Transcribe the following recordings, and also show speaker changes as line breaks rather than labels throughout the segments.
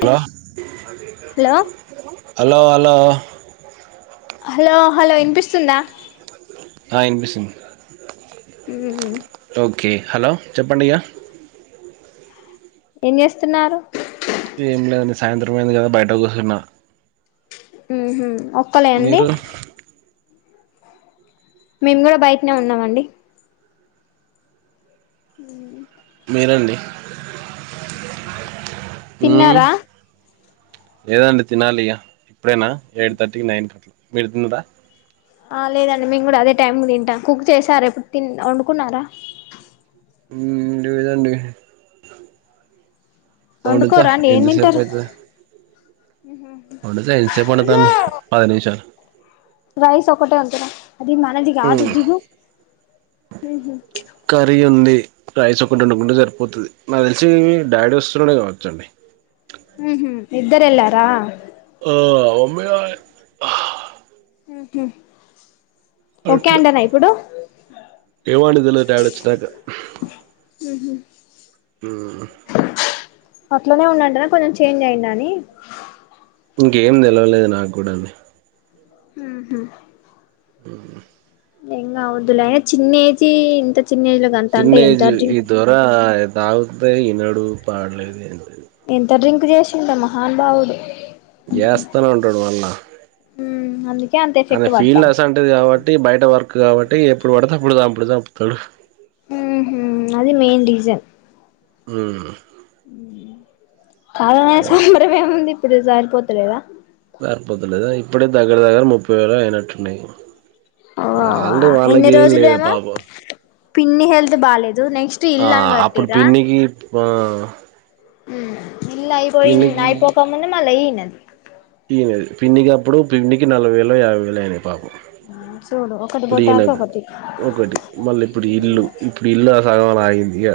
hello
hello
hello hello
hello hello వినిపిస్తుందా
ఆ వినిపిస్తుంది
హ్మ్మ్
ఓకే హలో చెప్పండి ఇగ
ఏం చేస్తున్నారు
పడింది కదా బయట కూర్చున్న
ఉహ ఒక్కలే అండి
మీరు
మేము కూడా బయటనే ఉన్నామండి హ్మ్మ్
మీరండి
తిన్నారా
లేదండి తినాలిక ఇప్పుడేనా ఎయిట్ థర్టీకి నైన్ థర్టీ మీరు తిన్నదా
ఆ లేదండి మేము కూడా అదే టైం తింటాం కుక్ చేశారా ఎప్పుడు తి వండుకున్నారా
ఉ లేదండి అవుడుత
వండుకోరా అండి ఏం
ఎంతసేపు
తింటారు
అయితది వండిత ఎంతసేపు వండుతా పది నిమిషాలు
రైస్ ఒకటి ఎండుతా అది మనది ఆదు
మ్మ్,
దిగు
కర్రీ ఉంది రైస్ ఒకటి ఉండుకుంటే సరిపోతుది నాకు తెలిసి డాడీ వస్తున్నానే కావచ్చండి
హు హు ఇద్దరెలారా
ఆ అ
హు
అట్లా ఏవాన్ ఆడది డాడీ వచ్చినక
ఉహా
ఉహు
అట్లోనే ఉన్నాంటనే కొంచెం చేంజ్ అయిందని
ఇంకేం తెలవలేదు నాకు కూడా అవి
ఉహు
ఆ
ఎంగా అవుదుల చిన్న ఏజ్ ఇంత చిన్న ఏజ్ లో గంత
చిన్న
అంటే
ఏజ్
ఎంత
ఈ
అర్జెంట్
ద్వర అదగుతే ఈ నడుగు పడలేది
ఉగజేశ్ర మహానుభావుడు
చేస్తానే ఉంటాడు మళ్ళా
మ్మ్ అందుకే అంత
అద
ఎఫెక్ట్
ఫీల్డ్
పడతాంది
అస అంటది కాబట్టి బయట వర్క్ కాబట్టి ఎప్పుడు పడితే అప్పుడు దాం అప్పుడ [unintelligible]
ఉహు అది మెయిన్ రీసన్
ఊ
[unintelligible] ఏముంది ఇప్పుడు సారిపోతులేదా
పారిపోతులేదా ఇప్పుడే దగ్గర దగ్గర ముప్పై వేలు అయినట్టున్నాయి
అవ్వ అవ్వ
వాళ్ళ
ఇన్ని
వాళ్ళకి ఏం
రోజులు
లేదు
ఏమో
పాపం
పిన్ని హెల్త్ బాలలేదు నెక్స్ట్
ఆ
ఇల్ అన్
అప్పుడు
గట్టరా
పిన్నికి ఆ
హ్ ఇల్ అయిపోయి అయిపోక ముంద మళ్ళ ఈనది
పిన్ని పిన్నికిప్పుడు పిన్నికి నలబాయి యాభై వల అయినా పాపం
ఆ చూడు ఒకటి
ఇప్పుడు ఈయనకు
పోతంటయొకటి
ఒకటి మళ్ళీ ఇప్పుడు
ఉ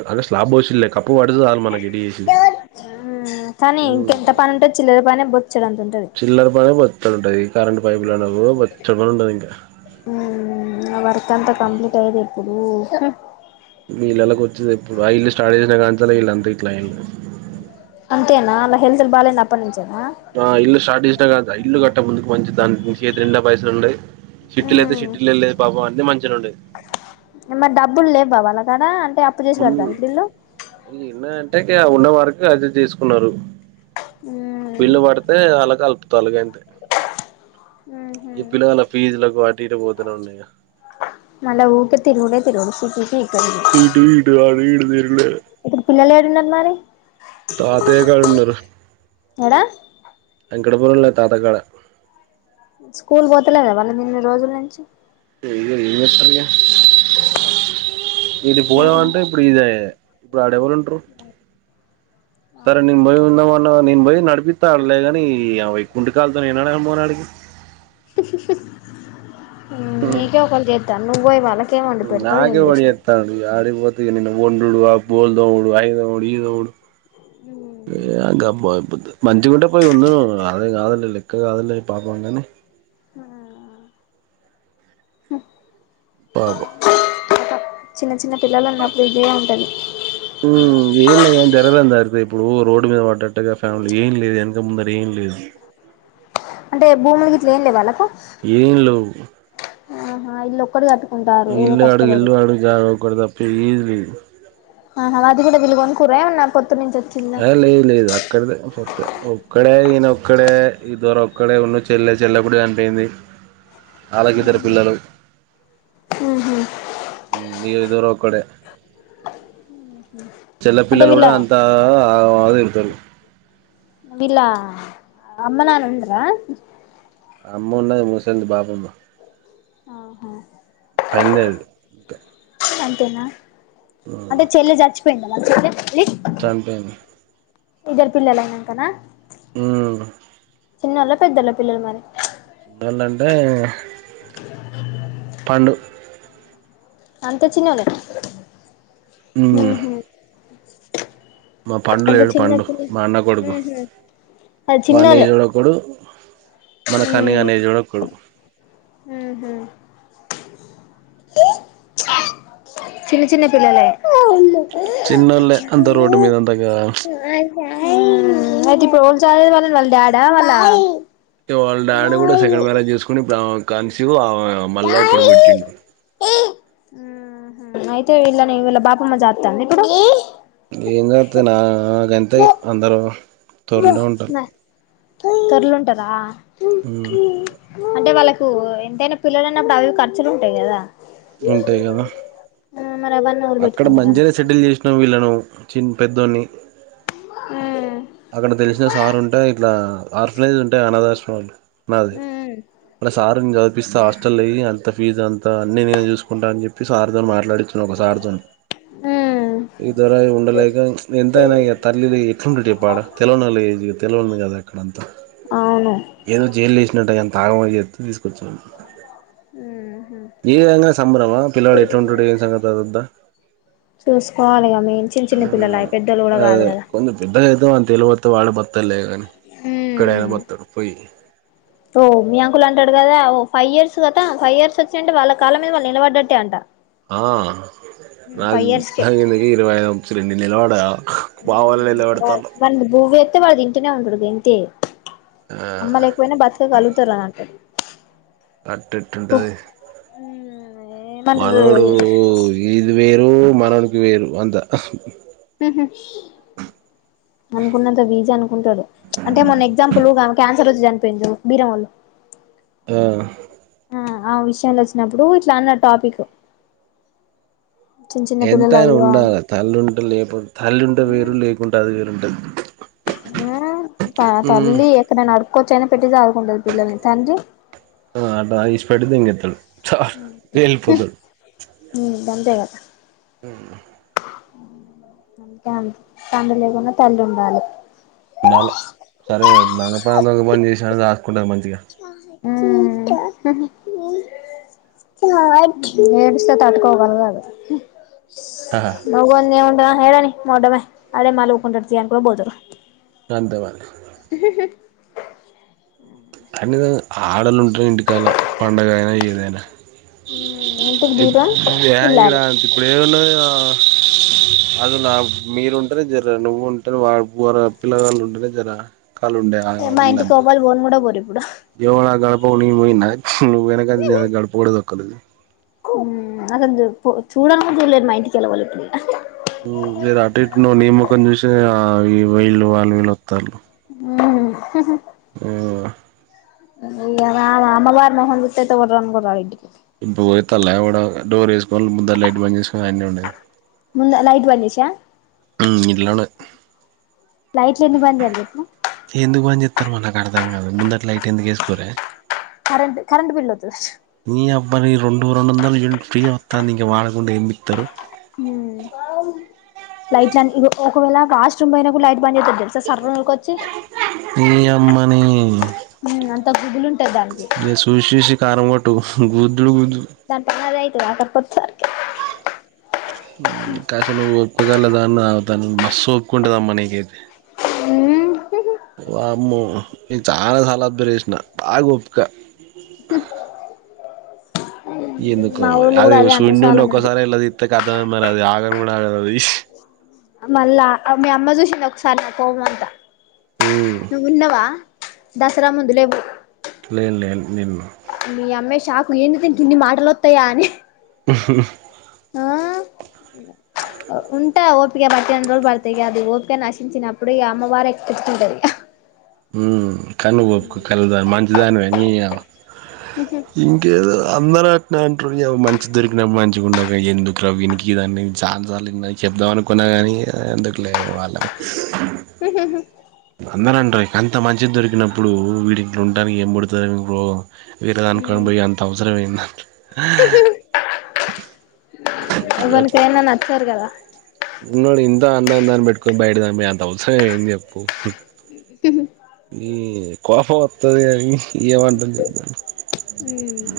అ స్లాబ్ వషలే కప్పు వాడుతుల ఎటు చూసి
మ్మ్ కానీ ఇంకెంత పని ఉంటది చిల్లర పనే బొచ్చడంత ఉంటది
చిల్లర్ పని బొచ్చాడ ఉంటది కరెంట్ పైపు లోనే బొచ్చడ పని ఉంటది ఇంకా
నా వర్క్ అంతా కంప్లీట్ అయిది ఇప్పుడు
మీ ఇల్లలాకి వచ్చిది ఇప్పుడు ఆ ఇల్లు స్టార్ట్ చేసినా కాల ఇల్లు అంతా ఇట్లా అయింది
అంతేనా అలా హెల్తులు బాగాలేంది అప్పనుంచి
ఆ ఇల్లు స్టార్ట్ చేసినాదా ఇల్లు కట్ట ముందుకు మంచిది దానికి చేతి నిండా పైసలు ఉండే సిషటీలో అయితే
ఉమ్
సిషటీలో లేపాపం అన్ని మంచిగా ఉండేది
మరి డబ్బులు లేవా వాళ్ళకాడ అంటే అప్పు చేసి
బుల్
కడతారు ఇప్పుడు ఈళ్ళు
ఈ ఎన్న అంటే ఉన్నవారికి అది చేసుకున్నారు
ఉమ్
బిల్లు పడితే అలాగ కలుపుతా అలాగ అంతే
ఉహు
ఈ పిల్లల ఫీజులకు ఆటు ఇట పోతనే ఉన్న
మల్ల ఊరికే తిరుగుడే తిరుగుడు [unintelligible]
వీటు వీటు అది ఇడుదరుకులే
ఉన్నారు మరి
తాతయ్య కాడ ఉండడు
ఏడా
వెంకటపురంలో తాతకాడ
స్కూల్ పోతలేడా వాళ్ళ నిన్ని రోజులు నుంచి
ఇది పోదవంట ఇప్పుడు ఇది [unintelligible] ఇప్పుడు ఆడెవరుంటరు సరే నేను భయి ఉందాం వన్ అవర్ నేను పోయి నడిపిస్తాడలే కాని అవై కుండ కాాలతో నేనాడ అను మ నాడికి [unintelligible]
మీకె ఒకరు జేతా ను్వోయ బాలా
నాే ఒడి అతా అ ఆడిపోతు న ఒండ్డు [unintelligible] బోల్ దోముడు ఐదోముడు ఈదడు గమ్బద్దదు మంచిగుంటే పోయి ఉంది అదే కాద లెక్క కాదులే పాపం కానీ
ఆ
పాప
చిన్న చిన్న పిల్లలు ఉన్నప్పుడు ఇదే ఉంటది
హ్మ్ ఏన్ జరదాందా [unintelligible] ఇప్పుడు రోడ్డు మీద పడ్డట్టుగా ఫ్యామిలీ ఏం లేదు వెనక ముందర ఏం లేదు
అంటే భూముల గిట్ల ఏం లే వాళ్ళకు
ఏం లేవ్
ఆహా ఇల్లొకటి గట్
ఇల్ ఆడు ఇల్లు ఆడు జదుప్పే ఇది లే [unintelligible]
ఆ అది కూడా దిగ కురేన్నా [unintelligible]
ఆ లేదు లేదు అక్కడదే ఫత్త ఒక్కడే ఈయన ఒక్కడే ఈ ద్వరా ఒక్కడే ఉన్న చెల్లె చెల్లప్పుడు చనిపోయింది ఆళకి ఇద్దరు పిల్లలు
ఉహు
ఇ ఇ దర ఒక్కడే చెల్ల
అంటే
పిల్లలు
వీళ్ళ
కూడా అంతా అద ఇతు [unintelligible]
వీళ్ళ అమ్మ నాన్న ఉండరా
అమ్మ ఉన్నది ముసిలిది పాపం
ఆహా
పేడు ఇంకా [unintelligible]
నా అంటే చెల్లె చచ్చిపోయింద వాళ్ళ చెల్లి
టాంపేన్
ఇద్దరు పిల్లలనాంకనా
ఉమ్
చిన్నొళ్ళ పెద్దొళ్ళ పిల్లలు మరి
ముందంటే పండు
అంత చిన్నొలు
ఉమ్
ఊహు
మా పండులు ఏడు
చిన్న
పండు
పిల్ల
మా అన్న కొడుకు
ఉహు అది
మా
చిన్నోళ్ళే
నీజుడుకుడు మన కాని అనే జుడకుడు
హూ హు చిన్న చిన్న పిల్లలే
చిన్నోళ్ళే అంత రోడ్ మీద అంతాకా
టోల్ చాలే వాళ్ళళ్ డా వాళ్ళ
వాళ్ళ డాడీ కూడా సెకండ్
వాళ్ళ
మ్యారేజ్ చేసుకుని ఇప్పుడు ఆమె కనిసివ్ ఆ మళ్ళా కొడుకు పుటిండు
అయితే ఇలా నే ఇళ బాపమ్మ జాస్తాంది ఇప్పుడు
ఏం చేస్తతే నా గంత అందర [unintelligible]
కరలుంటదా
ఆ
ఇప్పు ఎంతైనా పిల్లలున్నప్పుడు అవి ఖర్చులు ఉంటాయి కదా
ఉంటయి కదా
మరి అవన్నీ ఎవరు
అక్కడ
పెట్టుకుంటారని
మంచిగ సెటిల్ చేసినావు వీళ్ళనువ్ చిన్న పెద్దోని
హ్మ్
అక్కడ తెలిసిన సారు ఉంటాయి ఇట్లా ఆర్ఫినైజ్ ఉంటాయి అనాథ ఆశ్రమాలు నాది
మ్మ్
మ సార్ చదిపిస్తా హాస్టల్ అయ్యి అళ్ [unintelligible] ఫీజ్ అంతా అన్ని నేను చూసుకుంటా అని చెప్పి సార్తోనీ మాట్లాడుతున్నా ఒక సార్తోని
మ్మ్
ఇద్దరు ఉండలేక ఎంతైనా ఈగ తల్లిది ఎట్లు తెలవనోలు ఇగ తెలవదు కదా అక్కడంతా
అవును
ఏదో జైలు వేసినంటై నేను తాగమ అని చెప్తే తీసుకొచ్చారు
మ్మ్
ఈ విధంగా సంబరమా పిల్లడు ఎట్లుంటాడు ఏం సంగతద్దా
చూసుకోవాలి ఇగ మేం చిన్న చిన్న
ఉమ్
పిల్లలు పెద్దోళ్ళు కూడా కాదు
అదే బంధుత్వం
కదా
కొంత పెద్దగా అయితే ఇ పోతే వాడు బతలే కాని ఎక్కడైనా
మ్మ్
బతాడు పోయి
ఓ మీ అంకుల్ అంటాడు కదా ఫైవ్ ఇయర్స్ కదా ఫైవ్ ఇయర్స్ వచ్చి అంటే వాళ్ళ కాళ్ళ మీద వాళ్ళు నిలబడ్డట్టే అంట
ఆ నాకు
ఫైవ్ ఇయర్స్కే
నాకిందికీ ఇరవై ఐదుచ్చి నీలవాడా
ఉమ్ బ్యూవే అతే వాడుది ఇంటనే ఉంటది ఎంతే అమ్మ
ఆ
లేకపోయినా బ్రతక కలుగుతారు అని అంటారు
అట్ ఎట్ ఉమటది
ఏమంటారు
మనవడు ఇది వేరు మానవునికి వేరు అంతా
అనుకున్నంత విజీ అను ఉంటారు అంటే మొన్న ఎగ్జాంపుల్ క్యాన్సర్ వచ్చి చనిపోయింది చూడు బీరంవాలు
ఆ
ఆ ఆ విషయంలో తెలిసినప్పుడు చానా టాపిక్ చిన్న చిన్న పిల్లలు
ఎంతయినా
అయ్యో
ఉండాలి తల్లి ఉంటే లేపో తల్లి ఉంటే వేరు లేకుంట అది వేరుంటది
ఆ త తల్లి ఎక్కడైనా అడ్డుకొచ్చిన పెట్టితాడి [unintelligible] పిల్లలని తండ్రి
ఆ అట్ట ఇడిచిపెడితే ఇంగెత్తడు చాలు వెళ్ళిపోతాడు
గందేగాద
ఉమ్
అందుకే అ తండ్రి లేకునా తల్లి ఉండాలి
ఉండాలి సరే మంగ ప్ర దొంగ పని చేసా దాసుకుంటారు మంచి
ఉమ్ హుహు ఆ ఏడుస్తే తటుకోవాదు మగవంది ఏముంటది ఏడవని మొడ్డమే అదే మాల్గుకుంటర్త చీ అన్కోనీ పోతాడు
అంతేమల అనే ఆడలు ఉంటాయి ఇంటికాల పండగ అయినా ఏదైనా
ఇంటికి దీపం ఇల్లాలు
[unintelligible] అది నా మీరు ఉంటేనే జర నువ్వు ఉంటే వా వర పిల్లవాళ్ళు ఉంటేనే జర కాళ్ళు ఉండే ఆ
మా ఇంటికి
ఇళ్ళంతా
ఎవ్వలు పోను కూడా పోరు ఇప్పుడు
ఎవ గడప ఉ పోయినా వెనక అ గడప కూడా కూడా తొకుదు
హ్మ్ అసలు చూడని కూడా చూల్లేరు మా ఇంటి కల్ల వాళ్లేప్పుడు
జర అటు ఇటు ను్ నీ మొహం చూస ఈ వీళ్ళు వాళ్ళు వీళ్ళు వస్తారు
హుమ్
ఉమ్
అమ్మవారి మొహం చుత్తా ఏటా పోతావ్ ఇంటికే
ఇం పోయి తల్ల కూడా డోర్ వేసుకని ముందర లైట్ బంద్ చేసుకొని అవన్నీ ఉండేయి
లైట్ బంద్ చేసా
ఉమ్ ఇంట్లోనే
లైట్లు ఎందుకు బంద్ చేయాలి చెప్పు
అసలు అలా అర్థం కాదు ముందటి లైట్ ఎందుకు వేసుకోరే
కరెంట్ కరెంట్ బిల్ అవుతది
మీ అబ్బారి రెండో రెండు వందల యూనిట్ ఫ్రీ వస్తాంది ఇంకా వాడకుండా ఎంపికుతారు
హ్మ్ లైట్ ఒకవేళ కాస్ట్ రూమ్ అయినా లైట్ బతు తెలుసా సర్వకోచి
నీ
అంత గుగులు
ఏ చూసి చూసి కారం కొట్టు గూదుడు గుదుడు
ఏకపో సార్కి
కాస నువ్వు ఒప్పుకోగల దాన్న అవుతాను మస్ ఒప్పుకుంటది అమ్మ నీకైతే
హ
వామ్మో నేను చాలా సార్లు అబ్జర్వ్ చేసిన బాగా [inaudible] ఈ ఎందుకో
మా
మరి
ఊళ్ళు
అదే
కూడా
శు
అంటారు
ఉండి
చాలా మంది
ఒక్కసారి అది ఇంత కత మరి అది ఆగం కూడా [inaudible]
మళ్ళా మీ అమ్మ చూసింది ఒకసారినా కోపం అంతా
ఉమ్
నువ్వు ఉన్నావా దసరా ముందులేవ్యు
లేను లేను నేను
మీ అమ్మా షాక్ ఏంది దీనికి ఎన్ని మాటలు వస్తాయా అని
ఆ
ఆ ఉంటా ఓపిక పట్ట రోజు పడుతా అది ఓపిక నశించినప్పుడు అమ్మవారు ఎక్కి ఎక్కించుకుంటాది [inaudible]
కానీ నువ్వు మంచిదనివి కలదానివి నీ
ఇగ
ఇంకేదో అందరూ అట్నీ అంటారు మ మంచి దొరికినప్పుడు మంచిగక ఉండక ఎందుకు రా వినికి ఇయ్యని చనా సార్లు విన్నా చెప్తా అనుకూన కాని ఎందుకు వాళ్ళ
హహ
అందరు అంటారు అంత మంచిది దొరికినప్పుడు వీడు ఎట్లుంటానికి ఏం పడుతారు ఏమో వీరదాను కా పోయి అంతవసరమేన్నా [inaudible]
ఎవనికి అయిన నచ్చరు కదా
నోడి ఇంత అంద అందాన్ని పెట్టుకు బయటదానీ మీద అంత అవసరం ఏంది చెప్పు న కోపం వత్తడి కానీ ఏం అంటం చెప్పు
ఉమ్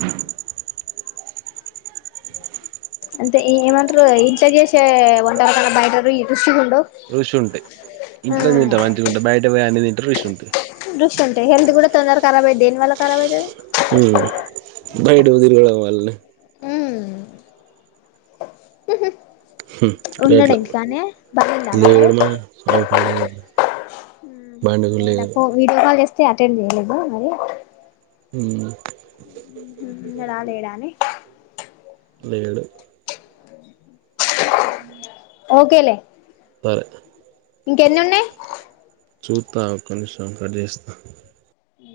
అంతే ఈ ఏమంటారు ఇంట్లో చేసే వంటలకంటే బయటా పోయి రుచి
రుషి ఉంటాయి ఇంట్లో తింటాం మంచిగా ఉంటాయి బయట పో అన్ని తింటే రుషి ఉంటాయి
ఋషి ఉంటే హెల్త్ కూడా తొందరగా ఖరాబ్ అయితుంది దేనివల్ల ఖరాబ్ అవుతుది [inaudible]
హ్మ్ బయట పోయి తిరగడం వాళ్ళని
ఉమ్ ఉన్నడా
అట్లా
ఇంటి కాడని బయట [inaudible]
లేడు మా సావు పని లేదు బండి కూడా
నేనుప్పు వీడియో కాల్ చేస్తే అటెండ్ చేయలేదు మరి
అ
ఉన్నాడా లేడా అని
లేదు
ఒకే లే
ఆ
ఇంకెన్ని ఉన్నాయి
చూస్తా ఒక్క నిమిషం కట్ చేస్తా